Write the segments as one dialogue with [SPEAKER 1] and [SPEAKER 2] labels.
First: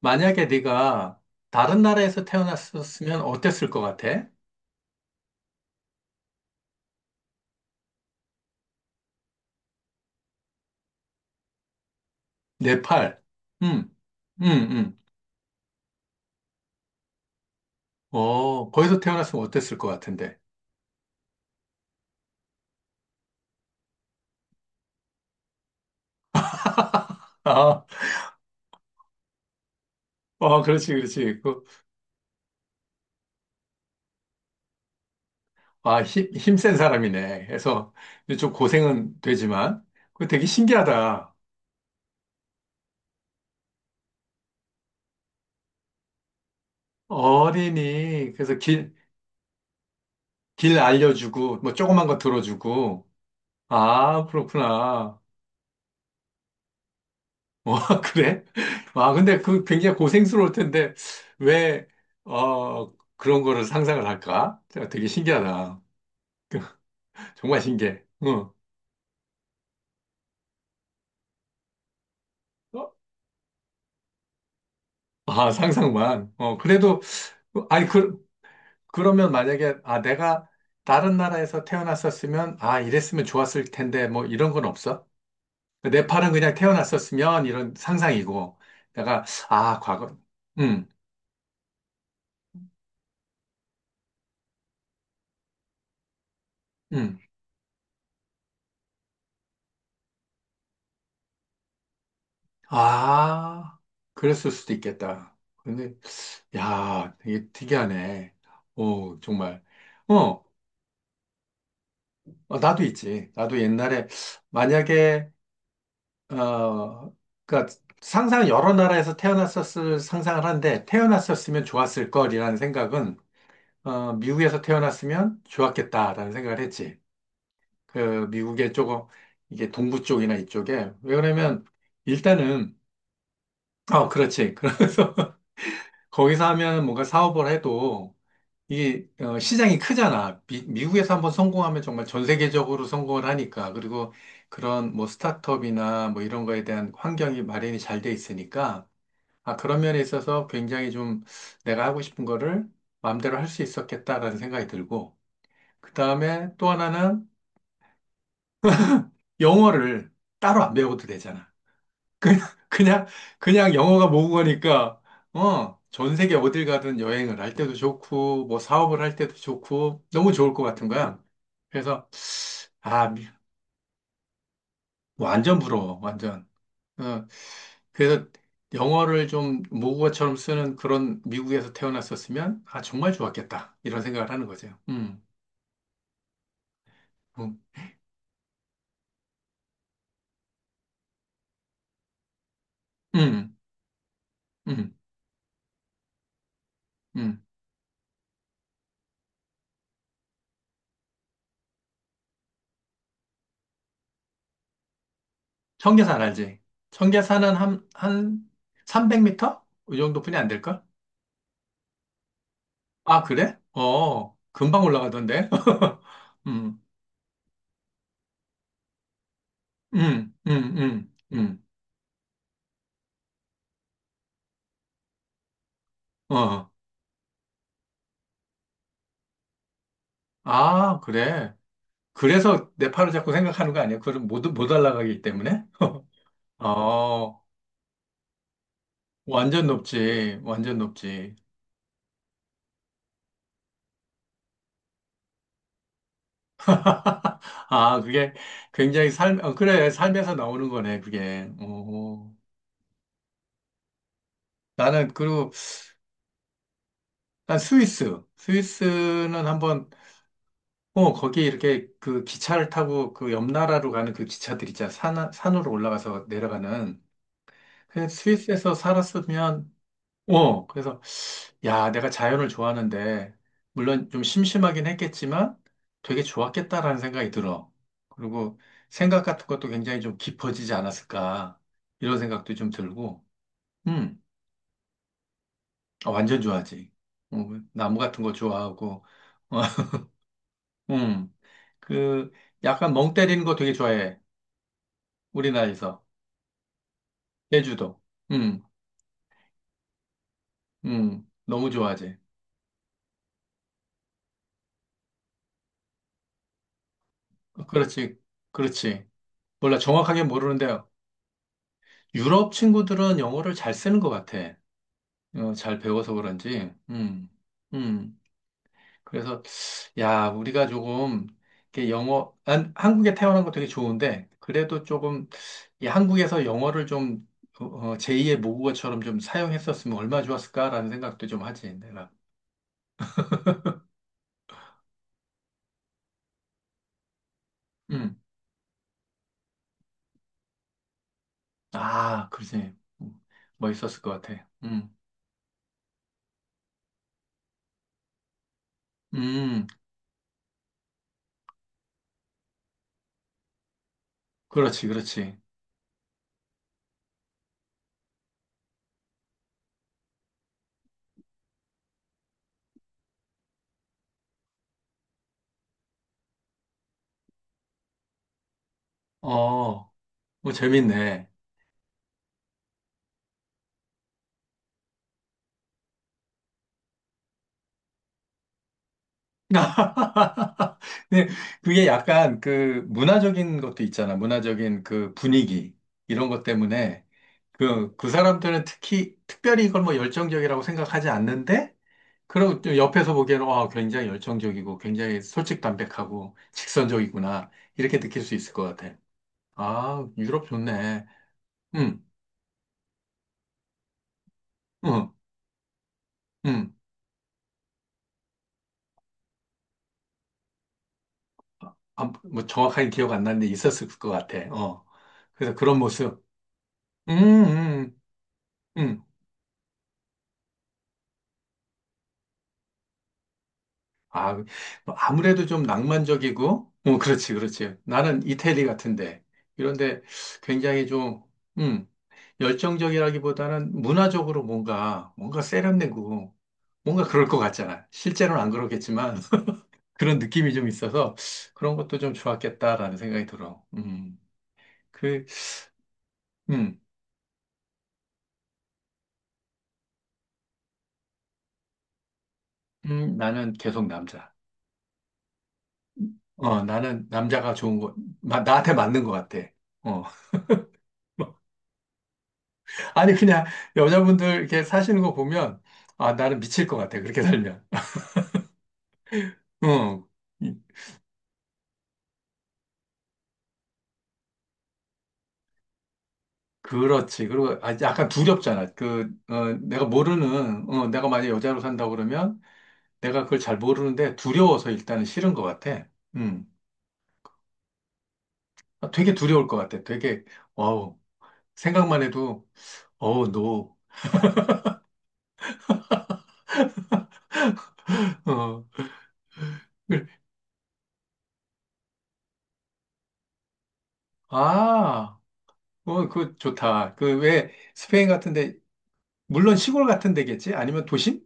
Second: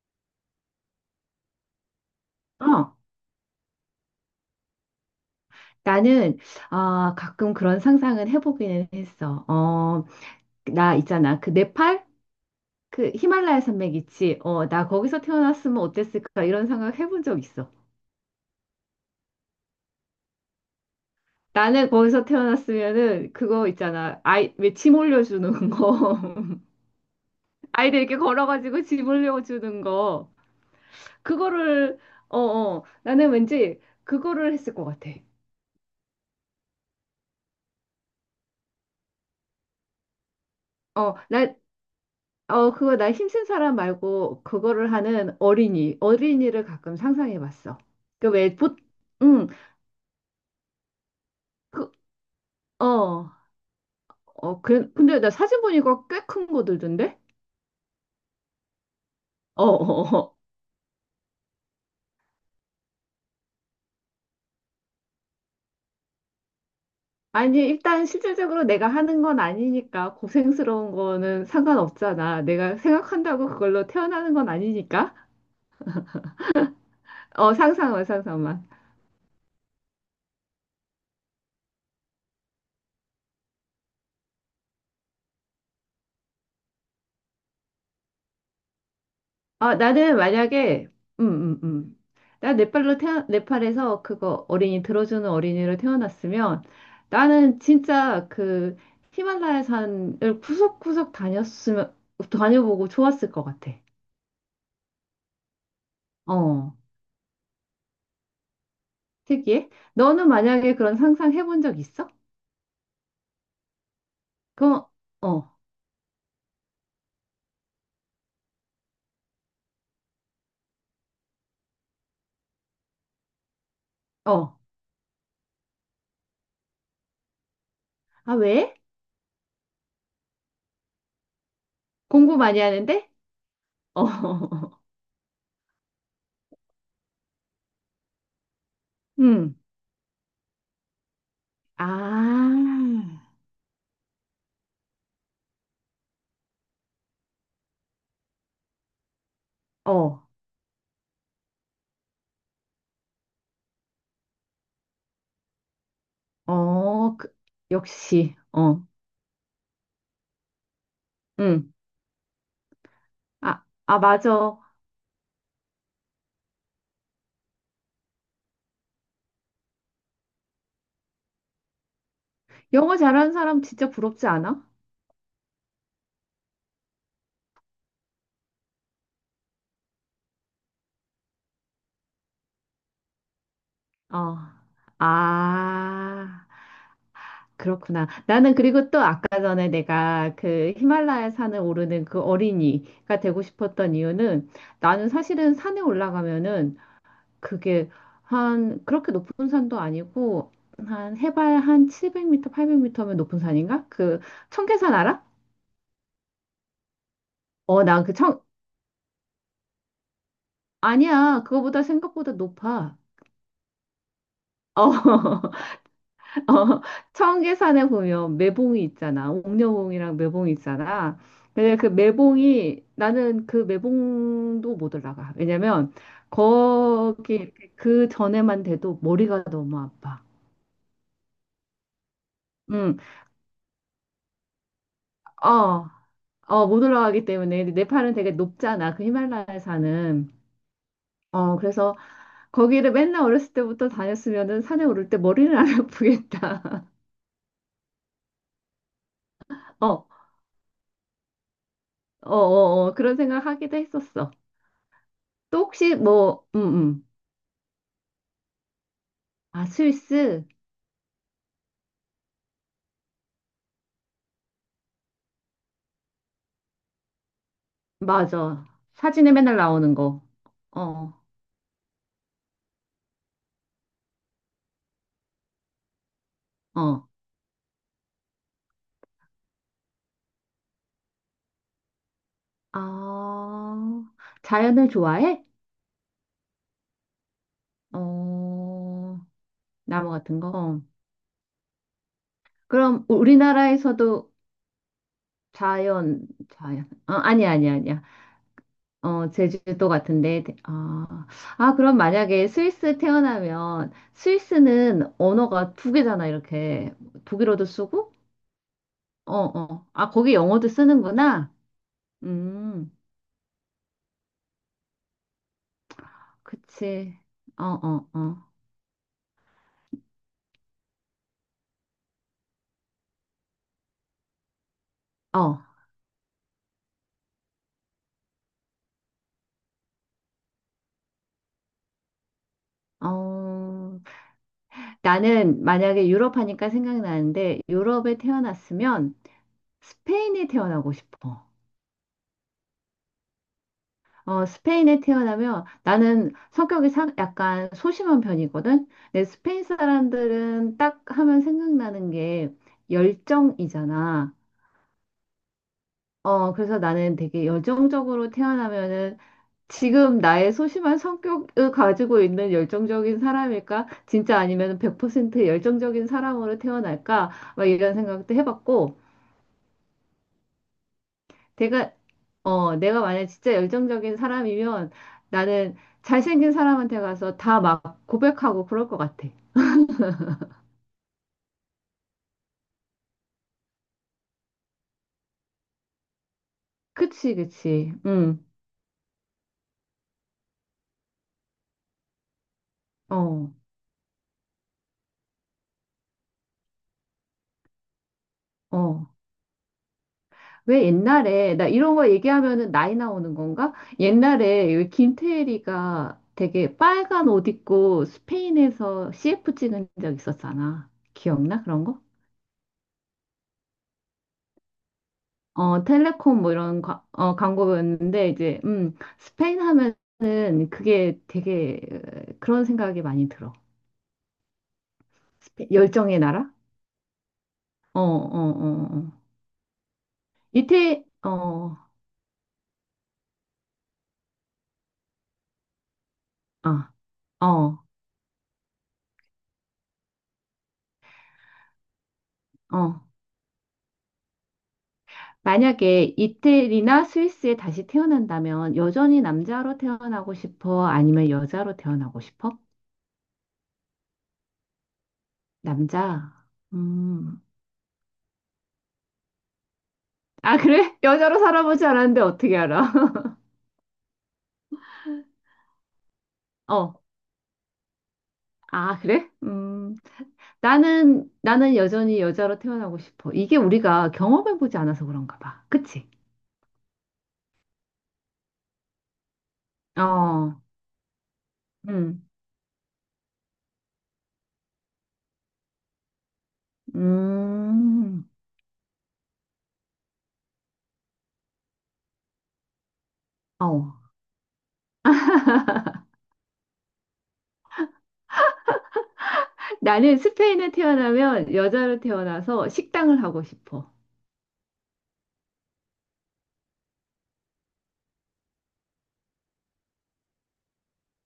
[SPEAKER 1] 만약에 네가 다른 나라에서
[SPEAKER 2] 어,
[SPEAKER 1] 태어났었으면 어땠을 것 같아?
[SPEAKER 2] 나는 가끔 그런 상상은 해보기는 했어. 나 있잖아. 그 네팔? 그
[SPEAKER 1] 네팔.
[SPEAKER 2] 히말라야
[SPEAKER 1] 응
[SPEAKER 2] 산맥 있지?
[SPEAKER 1] 응
[SPEAKER 2] 나
[SPEAKER 1] 응
[SPEAKER 2] 거기서 태어났으면 어땠을까? 이런 생각 해본 적 있어.
[SPEAKER 1] 어, 거기서 태어났으면 어땠을 것 같은데.
[SPEAKER 2] 나는 거기서 태어났으면은 그거 있잖아. 아이, 왜 짐 올려주는 거.
[SPEAKER 1] 아,
[SPEAKER 2] 아이들 이렇게 걸어가지고 짐 올려주는 거.
[SPEAKER 1] 어, 그렇지, 그렇지. 그,
[SPEAKER 2] 그거를, 나는 왠지 그거를 했을 것 같아.
[SPEAKER 1] 아, 힘센 사람이네. 그래서 좀 고생은 되지만, 그 되게
[SPEAKER 2] 어,
[SPEAKER 1] 신기하다.
[SPEAKER 2] 나, 그거 나 힘센 사람 말고 그거를 하는 어린이를 가끔 상상해 봤어. 그
[SPEAKER 1] 어린이,
[SPEAKER 2] 왜,
[SPEAKER 1] 그래서
[SPEAKER 2] 보,
[SPEAKER 1] 길,
[SPEAKER 2] 응,
[SPEAKER 1] 길 알려주고, 뭐
[SPEAKER 2] 그,
[SPEAKER 1] 조그만 거 들어주고.
[SPEAKER 2] 어,
[SPEAKER 1] 아,
[SPEAKER 2] 그,
[SPEAKER 1] 그렇구나.
[SPEAKER 2] 근데 나 사진 보니까 꽤 큰 거들던데?
[SPEAKER 1] 와, 그래? 와, 근데
[SPEAKER 2] 어,
[SPEAKER 1] 그 굉장히
[SPEAKER 2] 어, 어.
[SPEAKER 1] 고생스러울 텐데, 왜, 어, 그런 거를 상상을 할까? 제가 되게 신기하다.
[SPEAKER 2] 아니,
[SPEAKER 1] 정말 신기해.
[SPEAKER 2] 일단
[SPEAKER 1] 응.
[SPEAKER 2] 실질적으로 내가 하는 건 아니니까 고생스러운 거는 상관없잖아. 내가
[SPEAKER 1] 어?
[SPEAKER 2] 생각한다고 그걸로 태어나는 건 아니니까.
[SPEAKER 1] 아, 상상만. 어, 그래도, 아니,
[SPEAKER 2] 상상만,
[SPEAKER 1] 그,
[SPEAKER 2] 상상만.
[SPEAKER 1] 그러면 만약에, 아, 내가 다른 나라에서 태어났었으면, 아, 이랬으면 좋았을 텐데, 뭐, 이런 건 없어? 네팔은 그냥 태어났었으면, 이런 상상이고, 내가,
[SPEAKER 2] 아,
[SPEAKER 1] 아, 과거,
[SPEAKER 2] 나는
[SPEAKER 1] 응,
[SPEAKER 2] 만약에, 음, 음, 음. 나 네팔로 태어, 네팔에서 그거 어린이 들어주는 어린이로 태어났으면
[SPEAKER 1] 응.
[SPEAKER 2] 나는 진짜 그 히말라야 산을 구석구석 다녔으면, 다녀보고 좋았을 것 같아.
[SPEAKER 1] 아, 그랬을 수도 있겠다. 근데
[SPEAKER 2] 어,
[SPEAKER 1] 야, 되게 특이하네. 오, 정말.
[SPEAKER 2] 특이해? 너는
[SPEAKER 1] 어,
[SPEAKER 2] 만약에 그런 상상 해본 적 있어?
[SPEAKER 1] 어, 나도 있지. 나도 옛날에,
[SPEAKER 2] 그럼,
[SPEAKER 1] 만약에,
[SPEAKER 2] 어,
[SPEAKER 1] 어, 그니까 상상 여러 나라에서 태어났었을 상상을 한데, 태어났었으면 좋았을 걸이라는 생각은, 어,
[SPEAKER 2] 어.
[SPEAKER 1] 미국에서 태어났으면 좋았겠다라는 생각을 했지. 그,
[SPEAKER 2] 아,
[SPEAKER 1] 미국의
[SPEAKER 2] 왜?
[SPEAKER 1] 조금, 이게 동부 쪽이나 이쪽에. 왜 그러냐면,
[SPEAKER 2] 공부 많이
[SPEAKER 1] 일단은,
[SPEAKER 2] 하는데? 어,
[SPEAKER 1] 어, 그렇지. 그래서, 거기서 하면 뭔가 사업을 해도, 이게 어,
[SPEAKER 2] 음.
[SPEAKER 1] 시장이 크잖아. 미국에서 한번 성공하면
[SPEAKER 2] 아,
[SPEAKER 1] 정말 전 세계적으로 성공을 하니까. 그리고 그런 뭐 스타트업이나 뭐 이런 거에 대한 환경이 마련이 잘 돼 있으니까. 아, 그런 면에
[SPEAKER 2] 어,
[SPEAKER 1] 있어서 굉장히 좀 내가 하고 싶은 거를 마음대로 할 수 있었겠다라는 생각이 들고. 그 다음에 또
[SPEAKER 2] 어,
[SPEAKER 1] 하나는
[SPEAKER 2] 그, 역시, 어,
[SPEAKER 1] 영어를 따로 안 배워도 되잖아.
[SPEAKER 2] 응.
[SPEAKER 1] 그냥, 그냥,
[SPEAKER 2] 아,
[SPEAKER 1] 그냥
[SPEAKER 2] 아,
[SPEAKER 1] 영어가
[SPEAKER 2] 맞아.
[SPEAKER 1] 모국어니까, 어, 전 세계 어딜 가든 여행을 할 때도 좋고, 뭐 사업을 할 때도 좋고, 너무 좋을 것 같은 거야. 그래서,
[SPEAKER 2] 영어
[SPEAKER 1] 아, 미-
[SPEAKER 2] 잘하는 사람 진짜 부럽지 않아?
[SPEAKER 1] 완전 부러워, 완전. 어, 그래서 영어를 좀 모국어처럼 쓰는 그런 미국에서 태어났었으면, 아, 정말 좋았겠다. 이런 생각을
[SPEAKER 2] 어.
[SPEAKER 1] 하는 거죠.
[SPEAKER 2] 아,
[SPEAKER 1] 음,
[SPEAKER 2] 그렇구나. 나는 그리고 또 아까 전에 내가 그 히말라야 산을 오르는 그 어린이가 되고
[SPEAKER 1] 음,
[SPEAKER 2] 싶었던 이유는
[SPEAKER 1] 음.
[SPEAKER 2] 나는 사실은 산에 올라가면은
[SPEAKER 1] 음.
[SPEAKER 2] 그게 한 그렇게 높은 산도 아니고 한 해발 한 700m, 800m면 높은 산인가? 그 청계산 알아?
[SPEAKER 1] 청계산 알지? 청계산은
[SPEAKER 2] 어,
[SPEAKER 1] 한,
[SPEAKER 2] 난 그
[SPEAKER 1] 한
[SPEAKER 2] 청,
[SPEAKER 1] 300m? 이 정도뿐이 안 될걸?
[SPEAKER 2] 아니야. 그거보다 생각보다 높아.
[SPEAKER 1] 아, 그래? 어, 금방 올라가던데.
[SPEAKER 2] 어. 어,
[SPEAKER 1] 음,
[SPEAKER 2] 청계산에 보면 매봉이 있잖아. 옥녀봉이랑
[SPEAKER 1] 음,
[SPEAKER 2] 매봉이
[SPEAKER 1] 음, 음,
[SPEAKER 2] 있잖아.
[SPEAKER 1] 음,
[SPEAKER 2] 근데 그 매봉이 나는 그 매봉도 못 올라가. 왜냐면
[SPEAKER 1] 어.
[SPEAKER 2] 거기 이렇게 그 전에만 돼도 머리가 너무 아파.
[SPEAKER 1] 아, 그래. 그래서
[SPEAKER 2] 응,
[SPEAKER 1] 네팔을 자꾸 생각하는 거 아니야? 그럼 못 올라가기 때문에?
[SPEAKER 2] 어, 어, 못 올라가기
[SPEAKER 1] 어,
[SPEAKER 2] 때문에 근데 네팔은 되게 높잖아. 그 히말라야
[SPEAKER 1] 완전
[SPEAKER 2] 산은.
[SPEAKER 1] 높지. 완전 높지.
[SPEAKER 2] 어, 그래서 거기를 맨날 어렸을 때부터 다녔으면은 산에 오를 때 머리는 안 아프겠다.
[SPEAKER 1] 아, 그게 굉장히 삶, 어,
[SPEAKER 2] 어,
[SPEAKER 1] 그래.
[SPEAKER 2] 어,
[SPEAKER 1] 삶에서 나오는 거네, 그게. 어,
[SPEAKER 2] 어, 어, 그런 생각 하기도 했었어.
[SPEAKER 1] 나는, 그리고,
[SPEAKER 2] 또 혹시 뭐,
[SPEAKER 1] 난 스위스. 스위스는
[SPEAKER 2] 아,
[SPEAKER 1] 한번
[SPEAKER 2] 스위스?
[SPEAKER 1] 어, 거기 이렇게 그 기차를 타고 그 옆 나라로 가는 그 기차들 있잖아. 산, 산으로 올라가서 내려가는. 그냥
[SPEAKER 2] 맞아.
[SPEAKER 1] 스위스에서
[SPEAKER 2] 사진에 맨날
[SPEAKER 1] 살았으면,
[SPEAKER 2] 나오는 거.
[SPEAKER 1] 어, 그래서,
[SPEAKER 2] 어,
[SPEAKER 1] 야, 내가 자연을 좋아하는데, 물론 좀 심심하긴 했겠지만, 되게 좋았겠다라는
[SPEAKER 2] 어.
[SPEAKER 1] 생각이 들어. 그리고 생각 같은 것도 굉장히 좀 깊어지지 않았을까. 이런 생각도 좀 들고,
[SPEAKER 2] 아,
[SPEAKER 1] 음,
[SPEAKER 2] 자연을 좋아해?
[SPEAKER 1] 아, 완전 좋아하지. 어, 나무 같은 거 좋아하고,
[SPEAKER 2] 어, 나무 같은 거? 어.
[SPEAKER 1] 음, 그, 약간
[SPEAKER 2] 그럼
[SPEAKER 1] 멍 때리는 거 되게 좋아해.
[SPEAKER 2] 우리나라에서도
[SPEAKER 1] 우리나라에서.
[SPEAKER 2] 자연, 자연. 어, 아니야, 아니야,
[SPEAKER 1] 제주도.
[SPEAKER 2] 아니야.
[SPEAKER 1] 음,
[SPEAKER 2] 어, 제주도 같은데. 대- 아,
[SPEAKER 1] 너무
[SPEAKER 2] 아, 그럼
[SPEAKER 1] 좋아하지.
[SPEAKER 2] 만약에 스위스 태어나면 스위스는 언어가 두 개잖아, 이렇게. 독일어도 쓰고?
[SPEAKER 1] 그렇지, 그렇지.
[SPEAKER 2] 어,
[SPEAKER 1] 몰라,
[SPEAKER 2] 어. 아,
[SPEAKER 1] 정확하게
[SPEAKER 2] 거기
[SPEAKER 1] 모르는데,
[SPEAKER 2] 영어도 쓰는구나.
[SPEAKER 1] 유럽
[SPEAKER 2] 음.
[SPEAKER 1] 친구들은 영어를 잘 쓰는 것 같아. 어, 잘 배워서 그런지.
[SPEAKER 2] 그치. 어, 어,
[SPEAKER 1] 음.
[SPEAKER 2] 어.
[SPEAKER 1] 그래서, 야, 우리가 조금, 이렇게 영어, 난 한국에 태어난 거 되게 좋은데, 그래도 조금,
[SPEAKER 2] 어.
[SPEAKER 1] 이 한국에서 영어를 좀, 어, 어, 제2의 모국어처럼 좀 사용했었으면 얼마나 좋았을까라는 생각도 좀 하지, 내가.
[SPEAKER 2] 어, 나는 만약에 유럽 하니까 생각나는데 유럽에
[SPEAKER 1] 음,
[SPEAKER 2] 태어났으면 스페인에 태어나고 싶어.
[SPEAKER 1] 아, 그러지. 음, 멋있었을 것
[SPEAKER 2] 어,
[SPEAKER 1] 같아. 음.
[SPEAKER 2] 스페인에 태어나면 나는 성격이 사- 약간 소심한 편이거든. 근데 스페인
[SPEAKER 1] 음,
[SPEAKER 2] 사람들은 딱 하면 생각나는 게 열정이잖아.
[SPEAKER 1] 그렇지, 그렇지.
[SPEAKER 2] 어, 그래서 나는 되게 열정적으로 태어나면은 지금 나의 소심한 성격을 가지고 있는 열정적인 사람일까? 진짜 아니면 100% 열정적인 사람으로 태어날까? 막 이런 생각도 해봤고,
[SPEAKER 1] 어, 뭐 재밌네.
[SPEAKER 2] 내가, 어, 내가 만약 진짜 열정적인 사람이면 나는 잘생긴 사람한테 가서 다 막 고백하고 그럴 것 같아.
[SPEAKER 1] 근데 그게 약간 그 문화적인 것도 있잖아. 문화적인 그 분위기 이런 것 때문에
[SPEAKER 2] 그치, 그치.
[SPEAKER 1] 그, 그
[SPEAKER 2] 응,
[SPEAKER 1] 사람들은 특히 특별히 이걸 뭐 열정적이라고 생각하지 않는데 그리고 또 옆에서 보기에는
[SPEAKER 2] 어,
[SPEAKER 1] 와, 굉장히 열정적이고 굉장히 솔직담백하고 직선적이구나 이렇게 느낄 수 있을 것 같아.
[SPEAKER 2] 어.
[SPEAKER 1] 아, 유럽
[SPEAKER 2] 왜
[SPEAKER 1] 좋네.
[SPEAKER 2] 옛날에, 나 이런
[SPEAKER 1] 음,
[SPEAKER 2] 거 얘기하면은 나이 나오는 건가? 옛날에 왜
[SPEAKER 1] 음,
[SPEAKER 2] 김태리가
[SPEAKER 1] 음.
[SPEAKER 2] 되게 빨간 옷 입고 스페인에서 CF 찍은 적 있었잖아. 기억나? 그런 거?
[SPEAKER 1] 아, 뭐 정확하게 기억 안 나는데 있었을 것 같아. 어. 그래서 그런
[SPEAKER 2] 어,
[SPEAKER 1] 모습.
[SPEAKER 2] 텔레콤 뭐 이런 과- 어,
[SPEAKER 1] 음, 음,
[SPEAKER 2] 광고였는데, 이제,
[SPEAKER 1] 음.
[SPEAKER 2] 스페인 하면은 그게 되게 어, 그런 생각이 많이 들어.
[SPEAKER 1] 아, 뭐 아무래도 좀
[SPEAKER 2] 스페- 열정의 나라?
[SPEAKER 1] 낭만적이고, 어, 그렇지, 그렇지.
[SPEAKER 2] 어, 어,
[SPEAKER 1] 나는 이태리
[SPEAKER 2] 어, 어.
[SPEAKER 1] 같은데. 이런데 굉장히
[SPEAKER 2] 이태,
[SPEAKER 1] 좀,
[SPEAKER 2] 어,
[SPEAKER 1] 음, 열정적이라기보다는 문화적으로 뭔가, 뭔가 세련되고,
[SPEAKER 2] 아,
[SPEAKER 1] 뭔가 그럴 것
[SPEAKER 2] 어,
[SPEAKER 1] 같잖아. 실제로는 안 그렇겠지만, 그런 느낌이 좀 있어서, 그런 것도 좀 좋았겠다라는
[SPEAKER 2] 어.
[SPEAKER 1] 생각이 들어. 그,
[SPEAKER 2] 만약에
[SPEAKER 1] 음,
[SPEAKER 2] 이태리나 스위스에 다시 태어난다면 여전히 남자로 태어나고 싶어? 아니면 여자로 태어나고 싶어?
[SPEAKER 1] 나는 계속 남자.
[SPEAKER 2] 남자.
[SPEAKER 1] 어, 나는
[SPEAKER 2] 음.
[SPEAKER 1] 남자가 좋은 거, 나한테 맞는 것 같아. 어.
[SPEAKER 2] 아, 그래? 여자로 살아보지 않았는데 어떻게 알아?
[SPEAKER 1] 아니, 그냥 여자분들 이렇게 사시는 거 보면, 아, 나는 미칠 것
[SPEAKER 2] 어.
[SPEAKER 1] 같아. 그렇게 살면.
[SPEAKER 2] 아, 그래? 음.
[SPEAKER 1] 어, 이-
[SPEAKER 2] 나는 여전히 여자로 태어나고 싶어. 이게 우리가 경험해보지 않아서 그런가 봐. 그치?
[SPEAKER 1] 그렇지. 그리고 아, 약간 두렵잖아. 그, 어, 내가
[SPEAKER 2] 어.
[SPEAKER 1] 모르는, 어, 내가 만약에 여자로 산다고
[SPEAKER 2] 음.
[SPEAKER 1] 그러면 내가 그걸 잘 모르는데 두려워서 일단은 싫은 것 같아. 음.
[SPEAKER 2] 음.
[SPEAKER 1] 아, 되게 두려울 것 같아. 되게, 어우, 생각만 해도, 어우,
[SPEAKER 2] 어.
[SPEAKER 1] 노. 어, 그,
[SPEAKER 2] 나는 스페인에 태어나면 여자로 태어나서 식당을 하고 싶어.
[SPEAKER 1] 아, 어, 그 좋다. 그 왜 스페인 같은데 물론 시골 같은 데겠지? 아니면 도심?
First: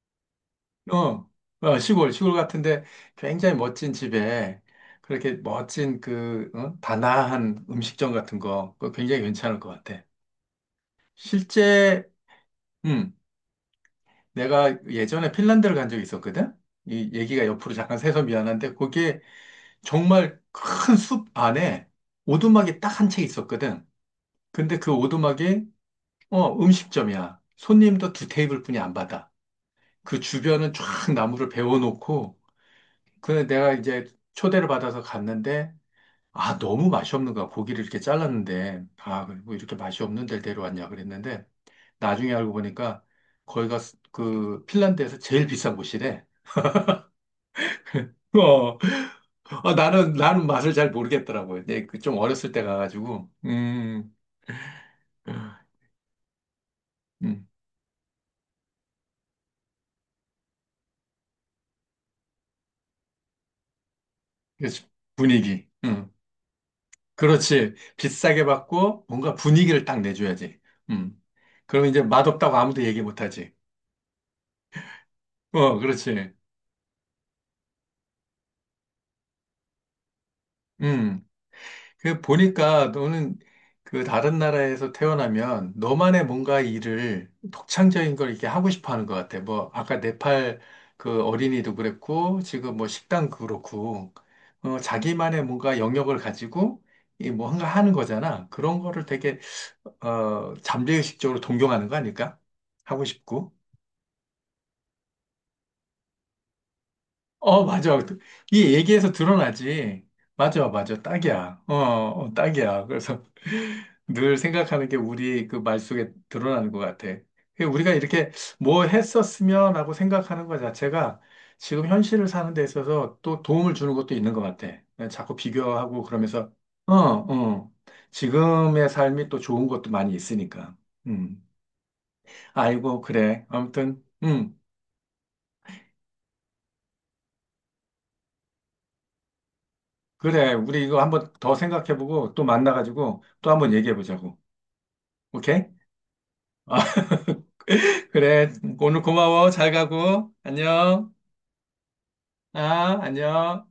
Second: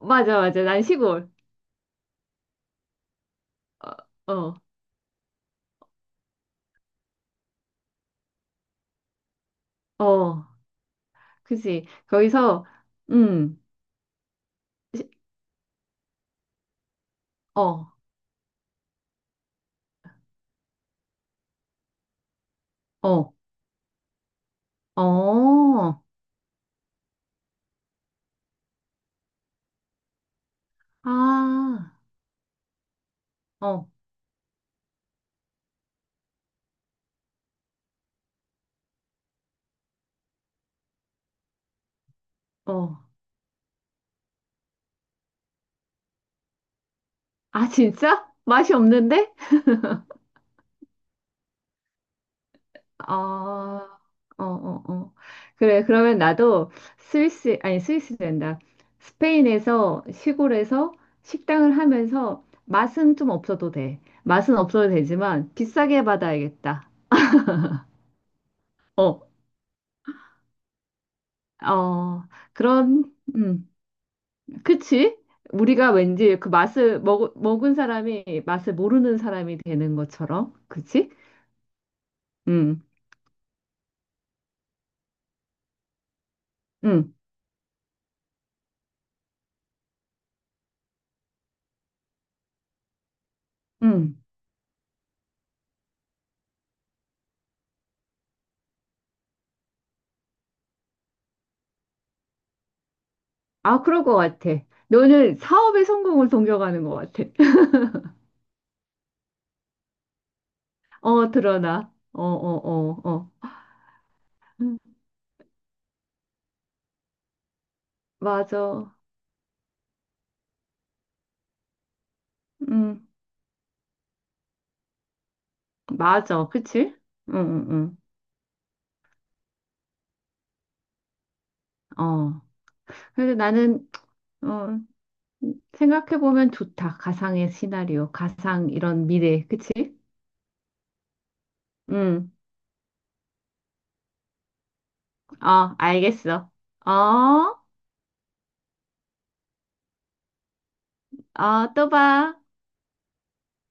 [SPEAKER 2] 맞아, 맞아. 난
[SPEAKER 1] 어,
[SPEAKER 2] 시골.
[SPEAKER 1] 어, 시골 같은데 굉장히 멋진
[SPEAKER 2] 어,
[SPEAKER 1] 집에
[SPEAKER 2] 어,
[SPEAKER 1] 그렇게 멋진 그, 어? 다나한 음식점 같은 거, 그거 굉장히 괜찮을 것 같아.
[SPEAKER 2] 어, 그지.
[SPEAKER 1] 실제,
[SPEAKER 2] 거기서,
[SPEAKER 1] 음,
[SPEAKER 2] 음,
[SPEAKER 1] 내가
[SPEAKER 2] 시-
[SPEAKER 1] 예전에 핀란드를 간 적이 있었거든? 이 얘기가 옆으로
[SPEAKER 2] 어,
[SPEAKER 1] 잠깐 새서 미안한데, 거기에 정말 큰 숲 안에 오두막이 딱 한 채
[SPEAKER 2] 어,
[SPEAKER 1] 있었거든. 근데 그 오두막이,
[SPEAKER 2] 어,
[SPEAKER 1] 어, 음식점이야. 손님도 두 테이블뿐이 안 받아. 그 주변은 쫙 나무를
[SPEAKER 2] 아,
[SPEAKER 1] 베워놓고, 그 내가
[SPEAKER 2] 어,
[SPEAKER 1] 이제 초대를 받아서 갔는데, 아, 너무 맛이 없는 거야. 고기를 이렇게 잘랐는데, 아, 뭐 이렇게 맛이 없는 데를 데려왔냐 그랬는데, 나중에 알고 보니까
[SPEAKER 2] 어.
[SPEAKER 1] 거기가 그 핀란드에서 제일 비싼 곳이래.
[SPEAKER 2] 아, 진짜? 맛이
[SPEAKER 1] 어.
[SPEAKER 2] 없는데?
[SPEAKER 1] 아, 나는, 나는 맛을 잘 모르겠더라고요. 내 그 좀 어렸을 때 가가지고,
[SPEAKER 2] 아, 어, 어, 어. 그래, 그러면 나도
[SPEAKER 1] 음,
[SPEAKER 2] 스위스, 아니, 스위스 된다. 스페인에서, 시골에서 식당을 하면서 맛은 좀 없어도 돼. 맛은
[SPEAKER 1] 그래서
[SPEAKER 2] 없어도 되지만
[SPEAKER 1] 분위기,
[SPEAKER 2] 비싸게 받아야겠다.
[SPEAKER 1] 그렇지. 비싸게 받고
[SPEAKER 2] 어,
[SPEAKER 1] 뭔가 분위기를 딱 내줘야지. 음, 그러면 이제
[SPEAKER 2] 어,
[SPEAKER 1] 맛없다고 아무도 얘기
[SPEAKER 2] 그런,
[SPEAKER 1] 못하지.
[SPEAKER 2] 음. 그치?
[SPEAKER 1] 어,
[SPEAKER 2] 우리가
[SPEAKER 1] 그렇지.
[SPEAKER 2] 왠지 그 맛을 먹, 먹은 사람이 맛을 모르는 사람이 되는 것처럼, 그치?
[SPEAKER 1] 음, 그
[SPEAKER 2] 응,
[SPEAKER 1] 보니까 너는 그 다른 나라에서 태어나면 너만의 뭔가
[SPEAKER 2] 응,
[SPEAKER 1] 일을 독창적인 걸 이렇게 하고 싶어 하는 것 같아. 뭐 아까 네팔 그 어린이도 그랬고 지금 뭐 식당 그렇고
[SPEAKER 2] 응.
[SPEAKER 1] 어, 자기만의 뭔가 영역을 가지고 이 뭔가 하는 거잖아. 그런 거를 되게 어 잠재의식적으로 동경하는 거 아닐까? 하고 싶고.
[SPEAKER 2] 아, 그럴 것 같아. 너는 사업의 성공을 동경하는 것 같아.
[SPEAKER 1] 어, 맞아. 그, 이 얘기에서 드러나지. 맞아, 맞아.
[SPEAKER 2] 어,
[SPEAKER 1] 딱이야. 어,
[SPEAKER 2] 드러나. 어, 어,
[SPEAKER 1] 어, 딱이야.
[SPEAKER 2] 어,
[SPEAKER 1] 그래서
[SPEAKER 2] 어.
[SPEAKER 1] 늘
[SPEAKER 2] 음,
[SPEAKER 1] 생각하는 게 우리 그 말 속에 드러나는 것 같아. 그 우리가 이렇게 뭐
[SPEAKER 2] 맞아.
[SPEAKER 1] 했었으면 하고 생각하는 것 자체가 지금 현실을 사는 데
[SPEAKER 2] 응,
[SPEAKER 1] 있어서 또 도움을 주는 것도 있는 것 같아. 자꾸 비교하고
[SPEAKER 2] 맞아.
[SPEAKER 1] 그러면서, 어,
[SPEAKER 2] 그치? 응,
[SPEAKER 1] 어.
[SPEAKER 2] 응,
[SPEAKER 1] 지금의 삶이 또 좋은 것도 많이 있으니까. 음.
[SPEAKER 2] 응. 어.
[SPEAKER 1] 아이고,
[SPEAKER 2] 그래서
[SPEAKER 1] 그래.
[SPEAKER 2] 나는,
[SPEAKER 1] 아무튼,
[SPEAKER 2] 어, 생각해보면 좋다. 가상의 시나리오, 가상 이런 미래. 그치?
[SPEAKER 1] 그래, 우리 이거 한번 더
[SPEAKER 2] 응.
[SPEAKER 1] 생각해보고 또 만나가지고 또 한번 얘기해보자고. 오케이?
[SPEAKER 2] 어, 알겠어.
[SPEAKER 1] 아,
[SPEAKER 2] 어?
[SPEAKER 1] 그래. 오늘 고마워. 잘 가고. 안녕.
[SPEAKER 2] 어, 또 봐.
[SPEAKER 1] 아, 안녕.